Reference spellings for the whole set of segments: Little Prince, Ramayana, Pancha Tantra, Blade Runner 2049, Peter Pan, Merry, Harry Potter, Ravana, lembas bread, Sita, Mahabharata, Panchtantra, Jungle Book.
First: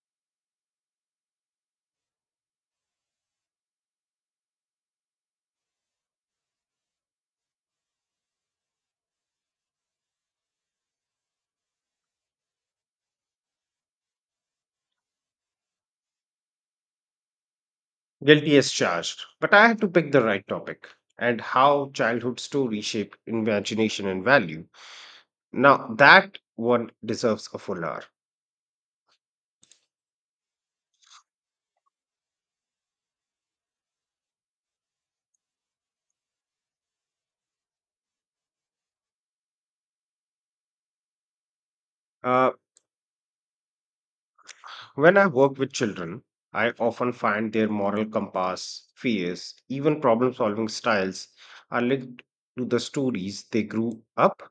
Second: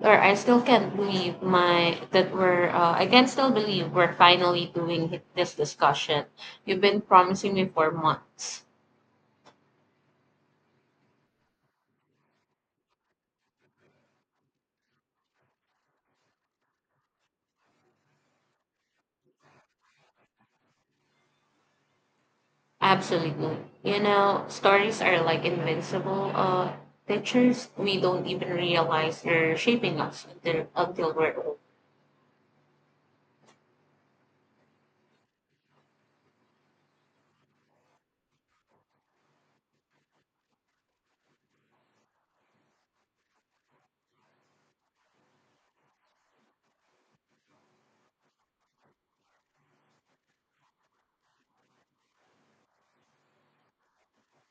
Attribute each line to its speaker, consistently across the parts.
Speaker 1: Or I still can't believe my that we're I can still believe we're finally doing this discussion. You've been promising me for months.
Speaker 2: Guilty as charged, but I had to pick the right topic and how childhood stories shape
Speaker 1: Absolutely. You
Speaker 2: imagination and
Speaker 1: know,
Speaker 2: value.
Speaker 1: stories are like
Speaker 2: Now,
Speaker 1: invincible
Speaker 2: that one deserves a
Speaker 1: teachers.
Speaker 2: full
Speaker 1: We
Speaker 2: hour.
Speaker 1: don't even realize they're shaping us until we're old.
Speaker 2: Uh, when I work with children, I often find their moral compass, fears, even problem solving styles are linked to the stories they grew up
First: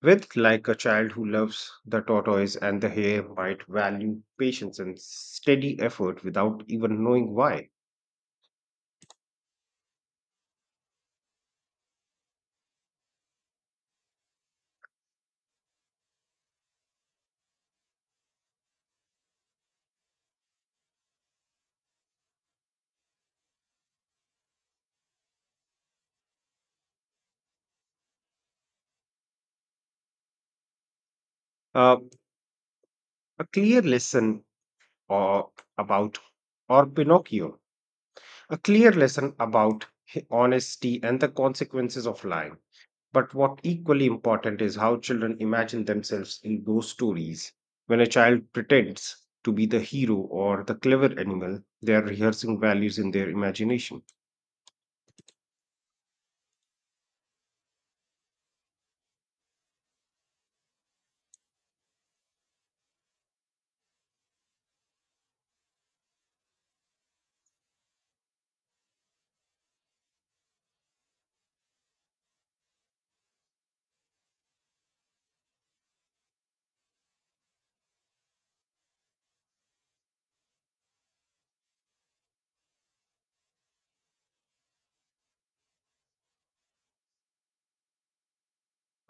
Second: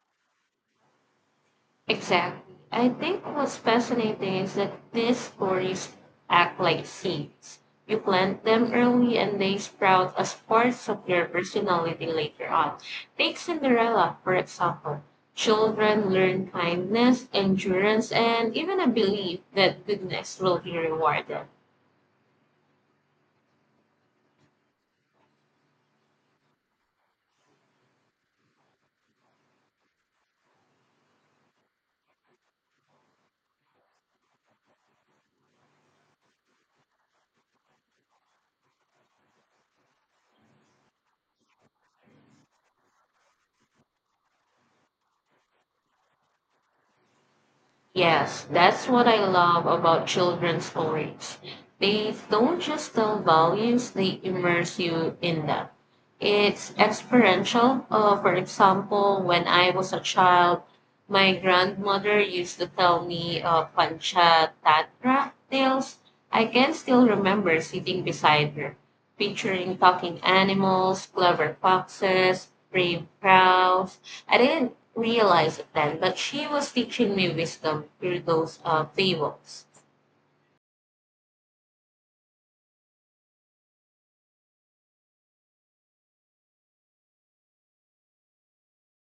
Speaker 2: with, like a child who loves the
Speaker 1: Exactly.
Speaker 2: tortoise and the
Speaker 1: I think
Speaker 2: hare
Speaker 1: what's
Speaker 2: might value
Speaker 1: fascinating is that
Speaker 2: patience and
Speaker 1: these
Speaker 2: steady
Speaker 1: stories
Speaker 2: effort
Speaker 1: act
Speaker 2: without
Speaker 1: like
Speaker 2: even knowing
Speaker 1: seeds.
Speaker 2: why.
Speaker 1: You plant them early and they sprout as parts of your personality later on. Take Cinderella, for example. Children learn kindness, endurance, and even a belief that goodness will be rewarded.
Speaker 2: Uh, a clear lesson or about or Pinocchio, a clear lesson about honesty and the consequences of lying. But what equally important is how children imagine themselves in those stories. When a
Speaker 1: Yes,
Speaker 2: child
Speaker 1: that's what
Speaker 2: pretends
Speaker 1: I
Speaker 2: to
Speaker 1: love
Speaker 2: be the
Speaker 1: about
Speaker 2: hero or
Speaker 1: children's
Speaker 2: the clever
Speaker 1: stories.
Speaker 2: animal, they are
Speaker 1: They
Speaker 2: rehearsing
Speaker 1: don't just
Speaker 2: values in
Speaker 1: tell
Speaker 2: their
Speaker 1: values,
Speaker 2: imagination.
Speaker 1: they immerse you in them. It's experiential. For example, when I was a child, my grandmother used to tell me Pancha Tatra tales. I can still remember sitting beside her, picturing talking animals, clever foxes, brave crows. I didn't realize it then, but she was teaching me wisdom through those fables.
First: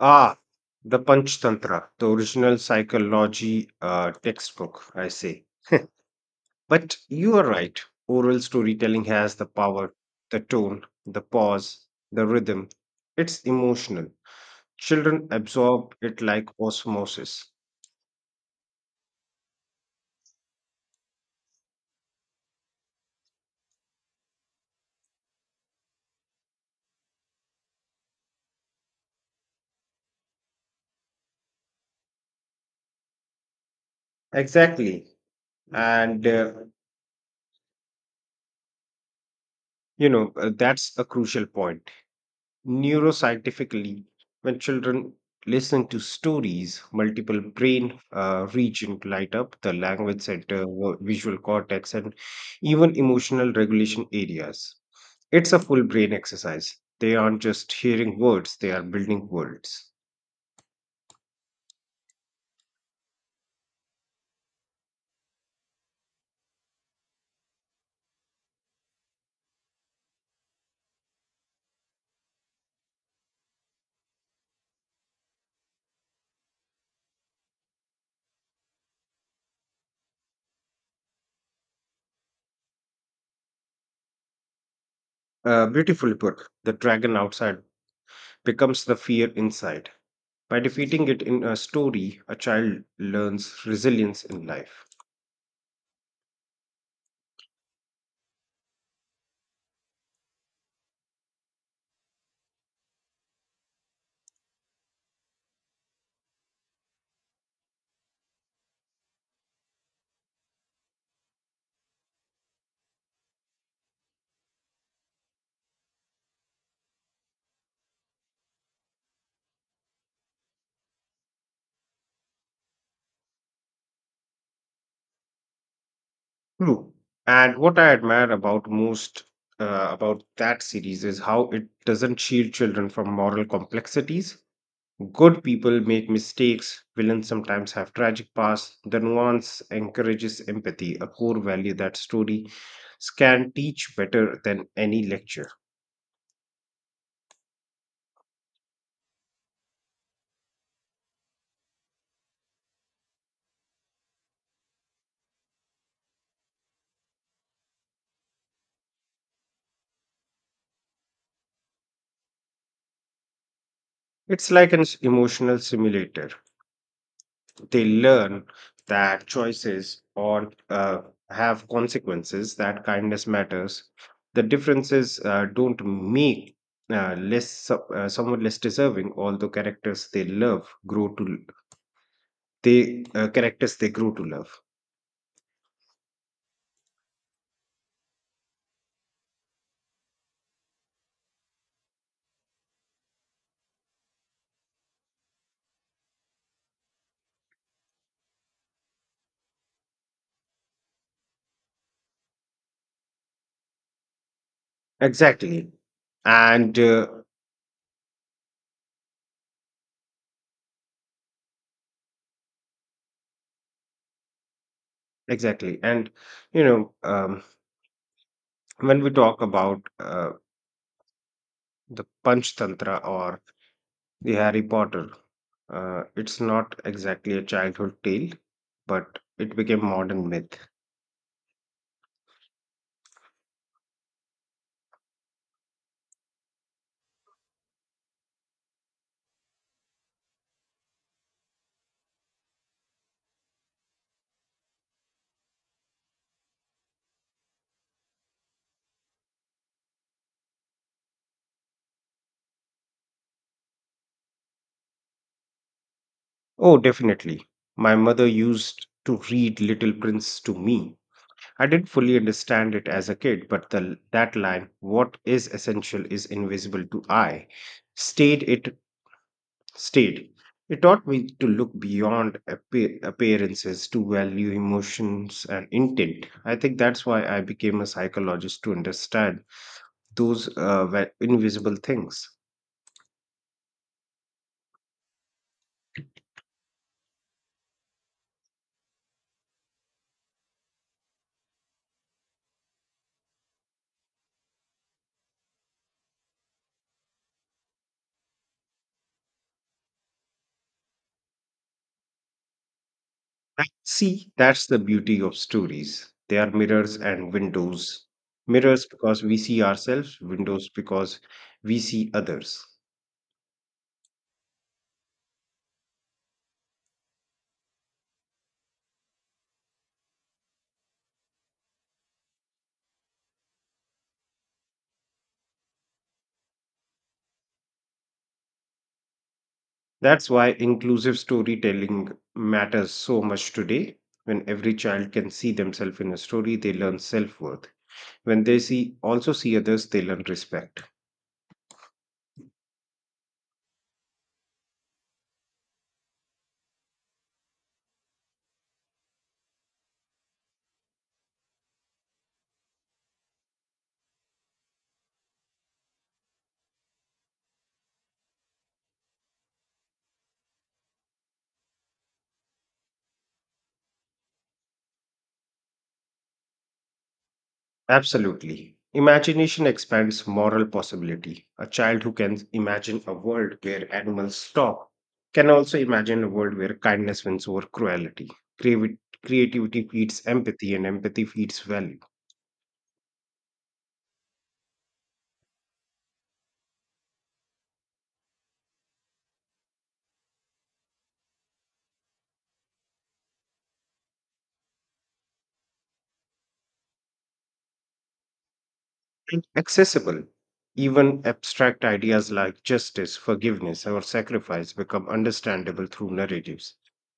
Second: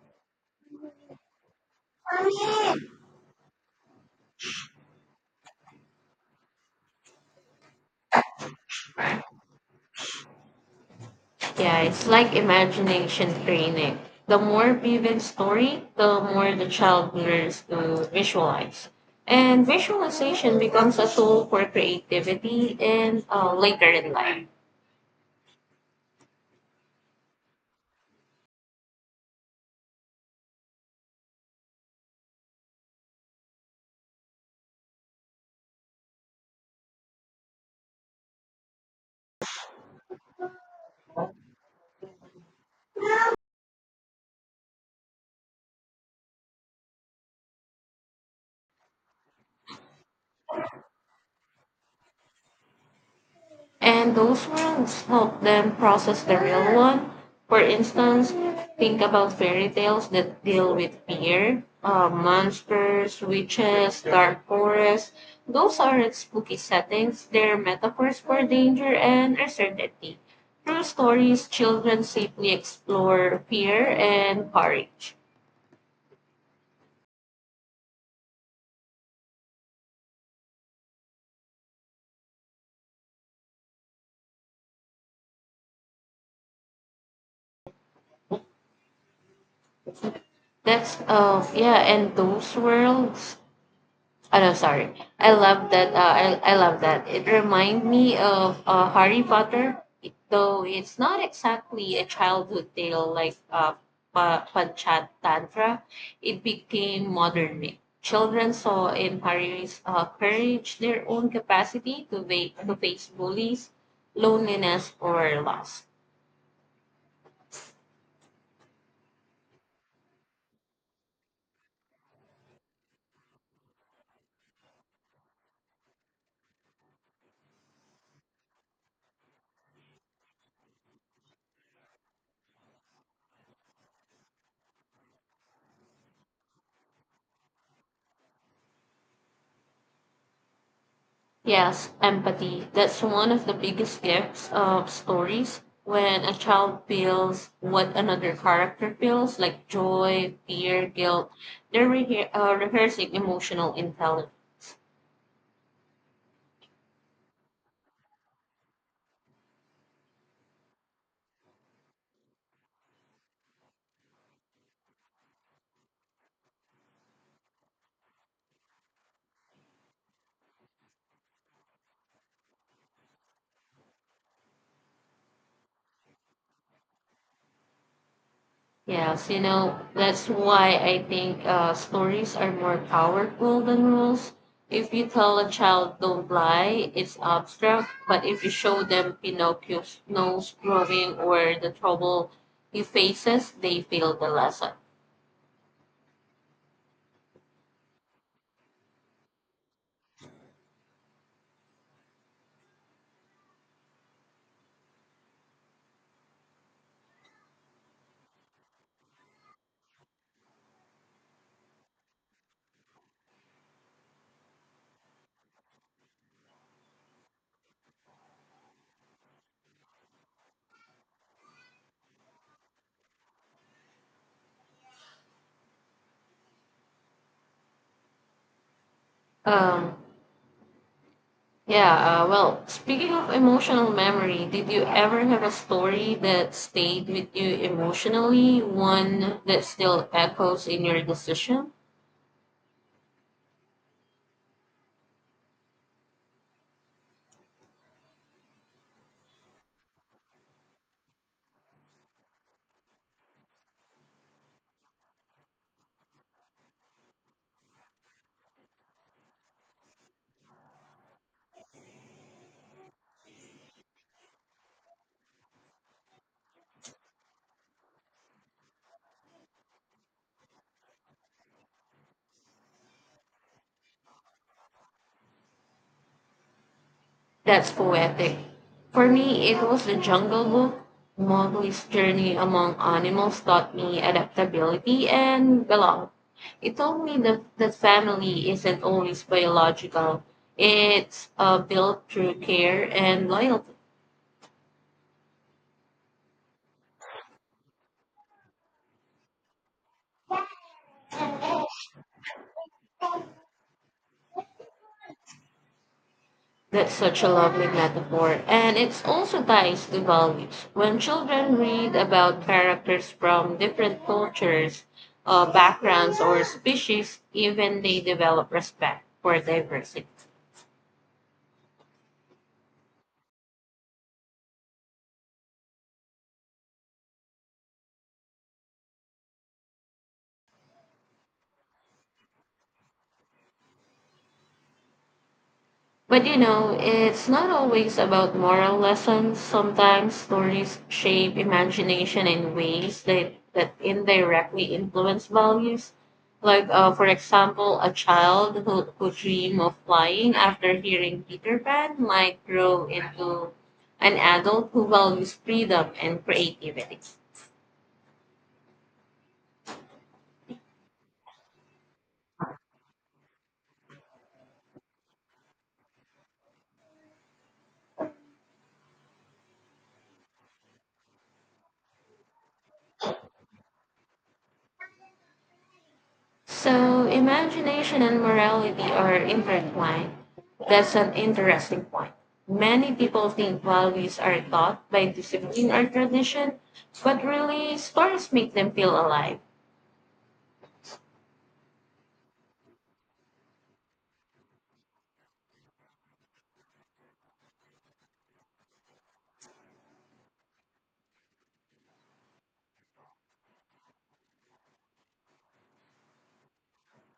Speaker 2: Ah, the Panchtantra, the original psychology textbook, I say. But you are right. Oral storytelling has the power, the tone, the
Speaker 1: Yeah,
Speaker 2: pause,
Speaker 1: it's
Speaker 2: the
Speaker 1: like
Speaker 2: rhythm.
Speaker 1: imagination
Speaker 2: It's
Speaker 1: training.
Speaker 2: emotional.
Speaker 1: The more vivid
Speaker 2: Children
Speaker 1: story,
Speaker 2: absorb
Speaker 1: the
Speaker 2: it like
Speaker 1: more the child
Speaker 2: osmosis.
Speaker 1: learns to visualize. And visualization becomes a tool for creativity and later in life.
Speaker 2: Exactly. And, uh, that's a crucial point. Neuroscientifically, when children listen to stories, multiple brain regions light up: the language center, visual cortex, and even emotional regulation
Speaker 1: And those
Speaker 2: areas.
Speaker 1: worlds help
Speaker 2: It's a
Speaker 1: them
Speaker 2: full brain
Speaker 1: process the real
Speaker 2: exercise.
Speaker 1: one.
Speaker 2: They aren't
Speaker 1: For
Speaker 2: just hearing
Speaker 1: instance,
Speaker 2: words, they are
Speaker 1: think
Speaker 2: building
Speaker 1: about fairy
Speaker 2: worlds.
Speaker 1: tales that deal with fear, monsters, witches, dark forests. Those aren't spooky settings, they're metaphors for danger and uncertainty. Through stories, children safely explore fear and courage.
Speaker 2: Beautifully put. The dragon outside becomes the fear inside. By
Speaker 1: That's,
Speaker 2: defeating it in a
Speaker 1: yeah, and
Speaker 2: story, a
Speaker 1: those
Speaker 2: child
Speaker 1: worlds
Speaker 2: learns resilience
Speaker 1: Oh
Speaker 2: in
Speaker 1: no,
Speaker 2: life.
Speaker 1: sorry. I love that. I love that. It reminds me of Harry Potter, though it's not exactly a childhood tale like Panchatantra. It became modern. Children saw in Harry's courage their own capacity to face bullies, loneliness, or loss.
Speaker 2: True. And what I admire about most about that series is how it doesn't shield children from moral complexities. Good people make mistakes, villains sometimes have tragic pasts. The nuance encourages empathy, a core value
Speaker 1: Yes,
Speaker 2: that stories
Speaker 1: empathy. That's one of
Speaker 2: can
Speaker 1: the
Speaker 2: teach
Speaker 1: biggest
Speaker 2: better
Speaker 1: gifts
Speaker 2: than
Speaker 1: of
Speaker 2: any lecture.
Speaker 1: stories. When a child feels what another character feels, like joy, fear, guilt, they're rehearsing emotional intelligence.
Speaker 2: It's like an emotional simulator. They learn that choices or have consequences, that kindness matters, the differences don't make someone less deserving,
Speaker 1: Yes, you
Speaker 2: although
Speaker 1: know, that's why I think stories are more powerful
Speaker 2: characters
Speaker 1: than
Speaker 2: they grow to
Speaker 1: rules.
Speaker 2: love.
Speaker 1: If you tell a child don't lie, it's abstract, but if you show them Pinocchio's nose growing or the trouble he faces, they feel the lesson.
Speaker 2: exactly and uh, exactly. And you know um, when we talk about the panch tantra or The Harry Potter. It's not exactly a childhood tale, but it became
Speaker 1: Um,
Speaker 2: modern myth.
Speaker 1: speaking of emotional memory, did you ever have a story that stayed with you emotionally, one that still echoes in your decision?
Speaker 2: Oh, definitely. My mother used to read Little Prince to me. I didn't fully understand it as a kid, but that line, "What is essential is invisible to I," stayed. It stayed. It taught me to look beyond appearances, to value emotions and intent. I think that's why I
Speaker 1: That's
Speaker 2: became a
Speaker 1: poetic.
Speaker 2: psychologist, to
Speaker 1: For
Speaker 2: understand
Speaker 1: me, it was the Jungle
Speaker 2: those
Speaker 1: Book.
Speaker 2: invisible
Speaker 1: Mowgli's
Speaker 2: things.
Speaker 1: journey among animals taught me adaptability and belong. It told me that family isn't always biological. It's built through care and loyalty.
Speaker 2: And see, that's the beauty of stories. They are
Speaker 1: That's
Speaker 2: mirrors
Speaker 1: such a
Speaker 2: and
Speaker 1: lovely
Speaker 2: windows.
Speaker 1: metaphor. And
Speaker 2: Mirrors
Speaker 1: it
Speaker 2: because we
Speaker 1: also
Speaker 2: see
Speaker 1: ties to
Speaker 2: ourselves,
Speaker 1: values.
Speaker 2: windows
Speaker 1: When
Speaker 2: because
Speaker 1: children
Speaker 2: we
Speaker 1: read
Speaker 2: see
Speaker 1: about
Speaker 2: others.
Speaker 1: characters from different cultures, backgrounds, or species, even they develop respect for diversity.
Speaker 2: That's why inclusive storytelling matters so much today. When every child can see themselves in a
Speaker 1: But you
Speaker 2: story, they
Speaker 1: know,
Speaker 2: learn
Speaker 1: it's
Speaker 2: self
Speaker 1: not
Speaker 2: worth.
Speaker 1: always about
Speaker 2: When they
Speaker 1: moral lessons.
Speaker 2: see others, they
Speaker 1: Sometimes
Speaker 2: learn
Speaker 1: stories
Speaker 2: respect.
Speaker 1: shape imagination in ways that indirectly influence values. For example, a child who dream of flying after hearing Peter Pan might grow into an adult who values freedom and creativity.
Speaker 2: Absolutely. Imagination expands moral possibility. A child who can imagine a world where animals talk can also imagine a world where
Speaker 1: So
Speaker 2: kindness wins over
Speaker 1: imagination and
Speaker 2: cruelty.
Speaker 1: morality
Speaker 2: Creavi-
Speaker 1: are
Speaker 2: Creativity
Speaker 1: intertwined.
Speaker 2: feeds empathy, and
Speaker 1: That's an
Speaker 2: empathy feeds
Speaker 1: interesting
Speaker 2: value.
Speaker 1: point. Many people think values are taught by discipline or tradition, but really stories make them feel alive.
Speaker 2: And accessible, even abstract ideas like justice, forgiveness, or sacrifice become understandable through narratives.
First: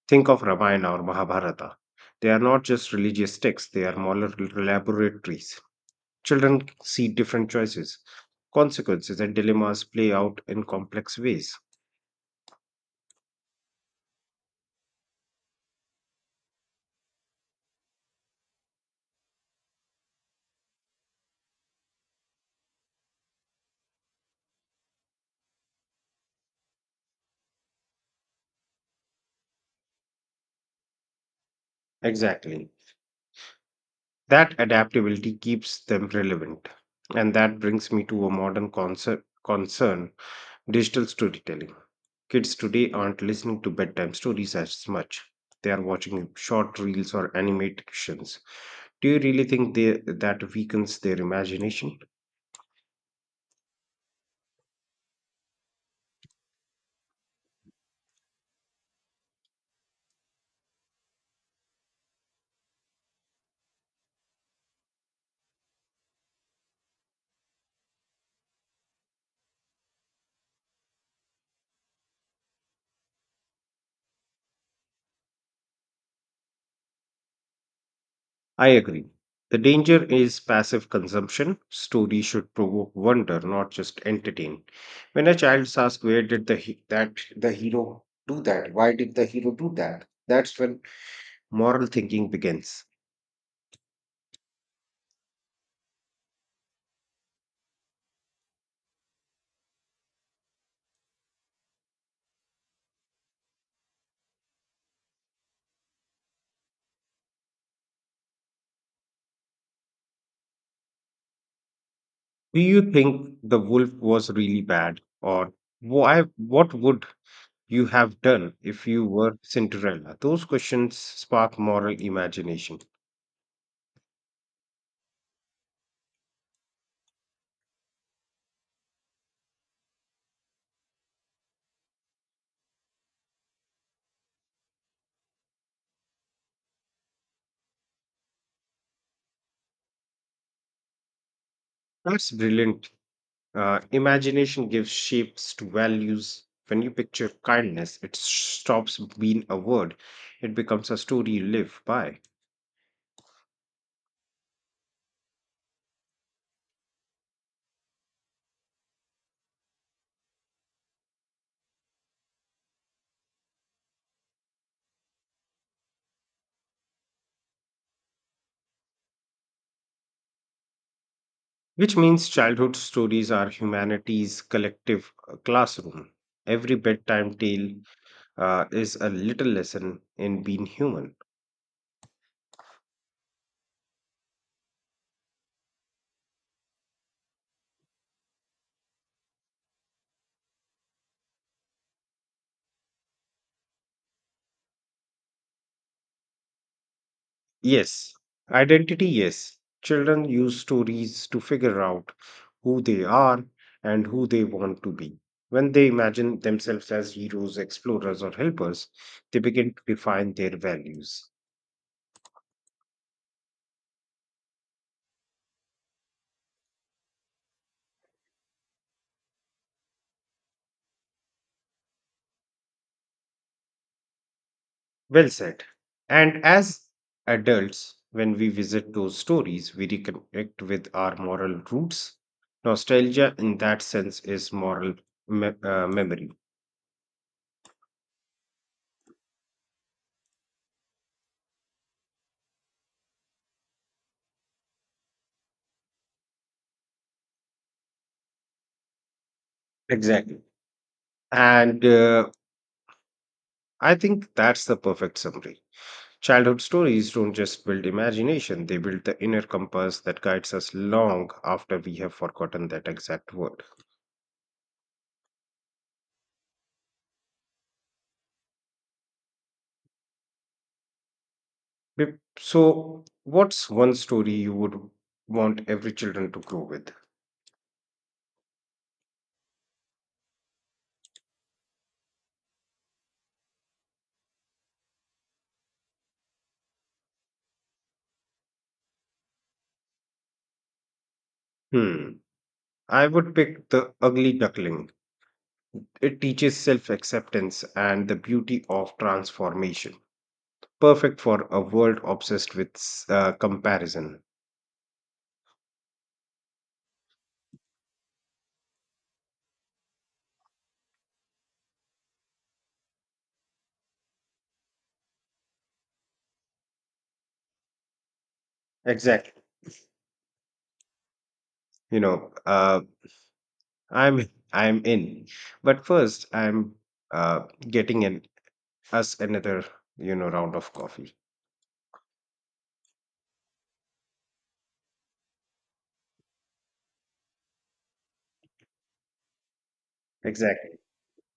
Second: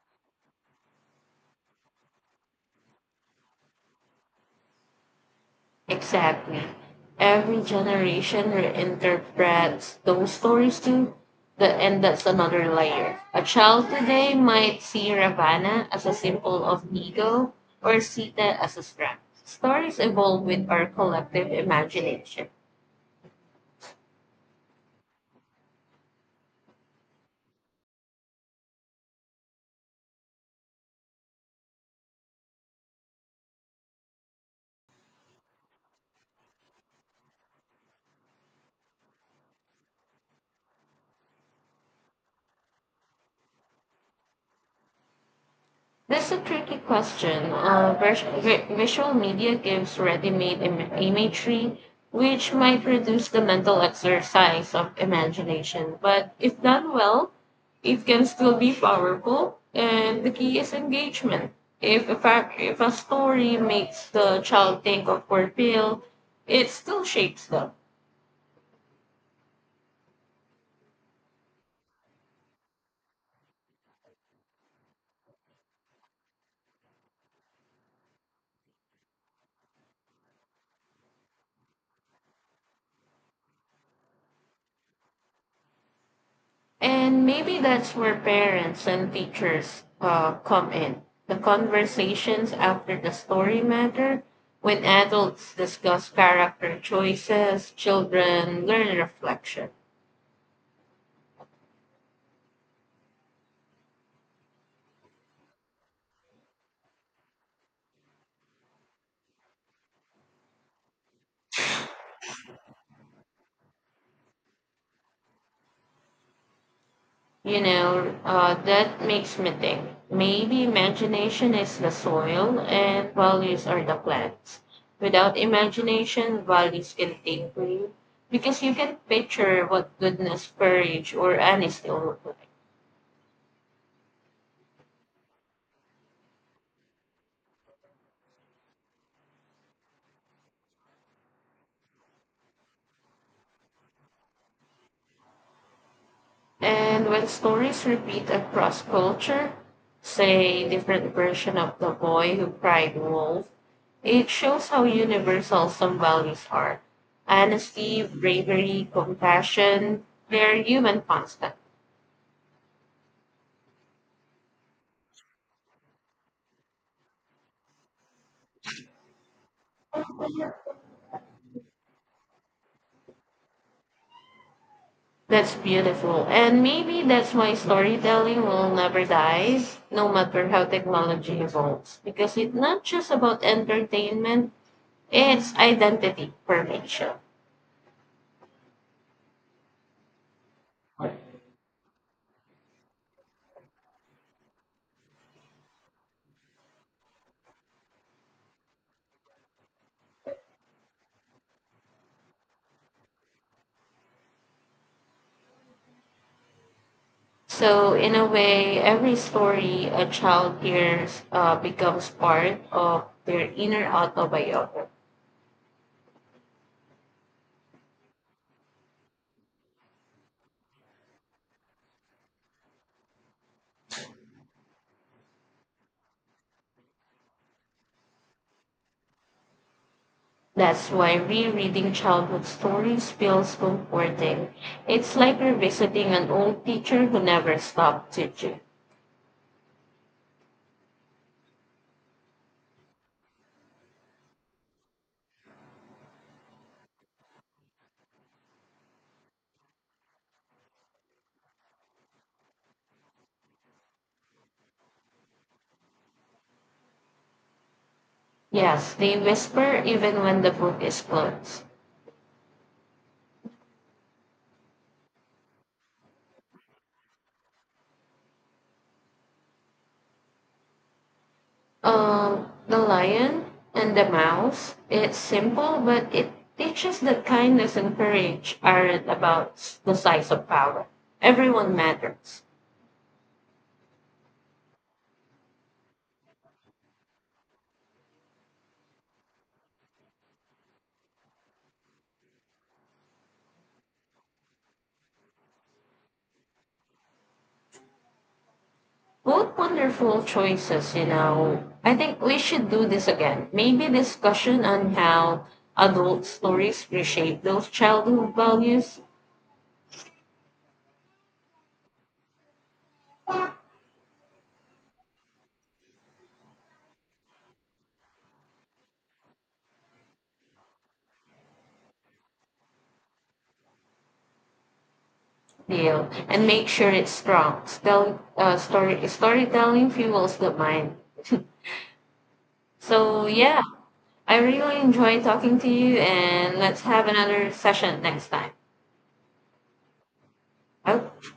Speaker 2: Think of Ramayana or Mahabharata. They are not just religious texts, they are moral laboratories.
Speaker 1: Exactly.
Speaker 2: Children see different
Speaker 1: Every
Speaker 2: choices,
Speaker 1: generation
Speaker 2: consequences, and dilemmas
Speaker 1: reinterprets
Speaker 2: play
Speaker 1: those
Speaker 2: out in
Speaker 1: stories too.
Speaker 2: complex ways.
Speaker 1: And that's another layer. A child today might see Ravana as a symbol of ego or Sita as a strength. Stories evolve with our collective imagination.
Speaker 2: Exactly. That adaptability keeps them relevant. And that brings me to a modern concern: digital storytelling. Kids today aren't listening to bedtime stories as much. They are
Speaker 1: That's
Speaker 2: watching
Speaker 1: a tricky
Speaker 2: short reels or
Speaker 1: question. Uh, vis-
Speaker 2: animations.
Speaker 1: vi-
Speaker 2: Do
Speaker 1: visual
Speaker 2: you really
Speaker 1: media
Speaker 2: think
Speaker 1: gives
Speaker 2: that
Speaker 1: ready-made
Speaker 2: weakens their
Speaker 1: imagery,
Speaker 2: imagination?
Speaker 1: which might reduce the mental exercise of imagination. But if done well, it can still be powerful. And the key is engagement. If a story makes the child think of or feel, it still shapes them.
Speaker 2: I agree. The danger is passive consumption. Stories should provoke wonder, not just entertain. When a child asks, "Where did
Speaker 1: And
Speaker 2: the
Speaker 1: maybe that's
Speaker 2: hero
Speaker 1: where
Speaker 2: do that?
Speaker 1: parents
Speaker 2: Why
Speaker 1: and
Speaker 2: did the hero do
Speaker 1: teachers
Speaker 2: that?" That's
Speaker 1: come
Speaker 2: when
Speaker 1: in. The
Speaker 2: moral thinking
Speaker 1: conversations
Speaker 2: begins.
Speaker 1: after the story matter. When adults discuss character choices, children learn reflection.
Speaker 2: Do you think the wolf was really bad, or why? What would
Speaker 1: You
Speaker 2: you
Speaker 1: know,
Speaker 2: have done
Speaker 1: uh,
Speaker 2: if
Speaker 1: that
Speaker 2: you were
Speaker 1: makes me think.
Speaker 2: Cinderella? Those
Speaker 1: Maybe
Speaker 2: questions
Speaker 1: imagination
Speaker 2: spark
Speaker 1: is the
Speaker 2: moral
Speaker 1: soil
Speaker 2: imagination.
Speaker 1: and values are the plants. Without imagination, values can take root because you can picture what goodness, courage, or honesty will look like.
Speaker 2: That's brilliant. Imagination gives shapes to values. When you
Speaker 1: And when
Speaker 2: picture
Speaker 1: stories
Speaker 2: kindness, it
Speaker 1: repeat across
Speaker 2: stops being
Speaker 1: culture,
Speaker 2: a word, it
Speaker 1: say
Speaker 2: becomes a
Speaker 1: different
Speaker 2: story you
Speaker 1: version of
Speaker 2: live
Speaker 1: the
Speaker 2: by.
Speaker 1: boy who cried wolf, it shows how universal some values are. Honesty, bravery, compassion, they're human constant.
Speaker 2: Which means childhood stories are humanity's collective
Speaker 1: That's
Speaker 2: classroom.
Speaker 1: beautiful. And
Speaker 2: Every
Speaker 1: maybe
Speaker 2: bedtime
Speaker 1: that's why
Speaker 2: tale
Speaker 1: storytelling will
Speaker 2: is
Speaker 1: never
Speaker 2: a little
Speaker 1: die,
Speaker 2: lesson
Speaker 1: no
Speaker 2: in
Speaker 1: matter how
Speaker 2: being human.
Speaker 1: technology evolves. Because it's not just about entertainment, it's identity formation.
Speaker 2: Yes, identity, yes. Children use stories to figure out who they are and who they want to be. When they imagine themselves as heroes,
Speaker 1: So, in
Speaker 2: explorers,
Speaker 1: a
Speaker 2: or
Speaker 1: way,
Speaker 2: helpers,
Speaker 1: every
Speaker 2: they begin to
Speaker 1: story a
Speaker 2: define their
Speaker 1: child hears
Speaker 2: values.
Speaker 1: becomes part of their inner autobiography.
Speaker 2: Well said. And as adults, when we visit those stories, we reconnect with
Speaker 1: That's
Speaker 2: our
Speaker 1: why
Speaker 2: moral
Speaker 1: rereading
Speaker 2: roots.
Speaker 1: childhood stories
Speaker 2: Nostalgia,
Speaker 1: feels
Speaker 2: in that sense,
Speaker 1: comforting.
Speaker 2: is moral
Speaker 1: It's like revisiting an
Speaker 2: memory.
Speaker 1: old teacher who never stopped teaching.
Speaker 2: Exactly. And I think that's the perfect summary. Childhood stories don't just build imagination, they
Speaker 1: Yes,
Speaker 2: build
Speaker 1: they
Speaker 2: the inner
Speaker 1: whisper
Speaker 2: compass that
Speaker 1: even when
Speaker 2: guides
Speaker 1: the
Speaker 2: us
Speaker 1: book is
Speaker 2: long
Speaker 1: closed.
Speaker 2: after we have forgotten that exact word.
Speaker 1: The
Speaker 2: So,
Speaker 1: lion
Speaker 2: what's one
Speaker 1: and the
Speaker 2: story you
Speaker 1: mouse.
Speaker 2: would
Speaker 1: It's
Speaker 2: want
Speaker 1: simple,
Speaker 2: every
Speaker 1: but it
Speaker 2: children to grow with?
Speaker 1: teaches that kindness and courage aren't about the size of power. Everyone matters.
Speaker 2: Hmm. I would pick The Ugly Duckling. It teaches self acceptance and the beauty of
Speaker 1: Both
Speaker 2: transformation,
Speaker 1: wonderful choices, you
Speaker 2: perfect for a
Speaker 1: know. I
Speaker 2: world
Speaker 1: think we
Speaker 2: obsessed
Speaker 1: should
Speaker 2: with
Speaker 1: do this again. Maybe
Speaker 2: comparison.
Speaker 1: discussion on how adult stories reshape those childhood values
Speaker 2: Exactly. You know, uh, I'm in. But
Speaker 1: deal
Speaker 2: first,
Speaker 1: and make
Speaker 2: I'm
Speaker 1: sure it's
Speaker 2: uh
Speaker 1: strong.
Speaker 2: getting an us another,
Speaker 1: Storytelling fuels the
Speaker 2: round of
Speaker 1: mind.
Speaker 2: coffee.
Speaker 1: So, yeah, I really enjoy talking to you, and let's have another session next time.
Speaker 2: Exactly.
Speaker 1: Okay.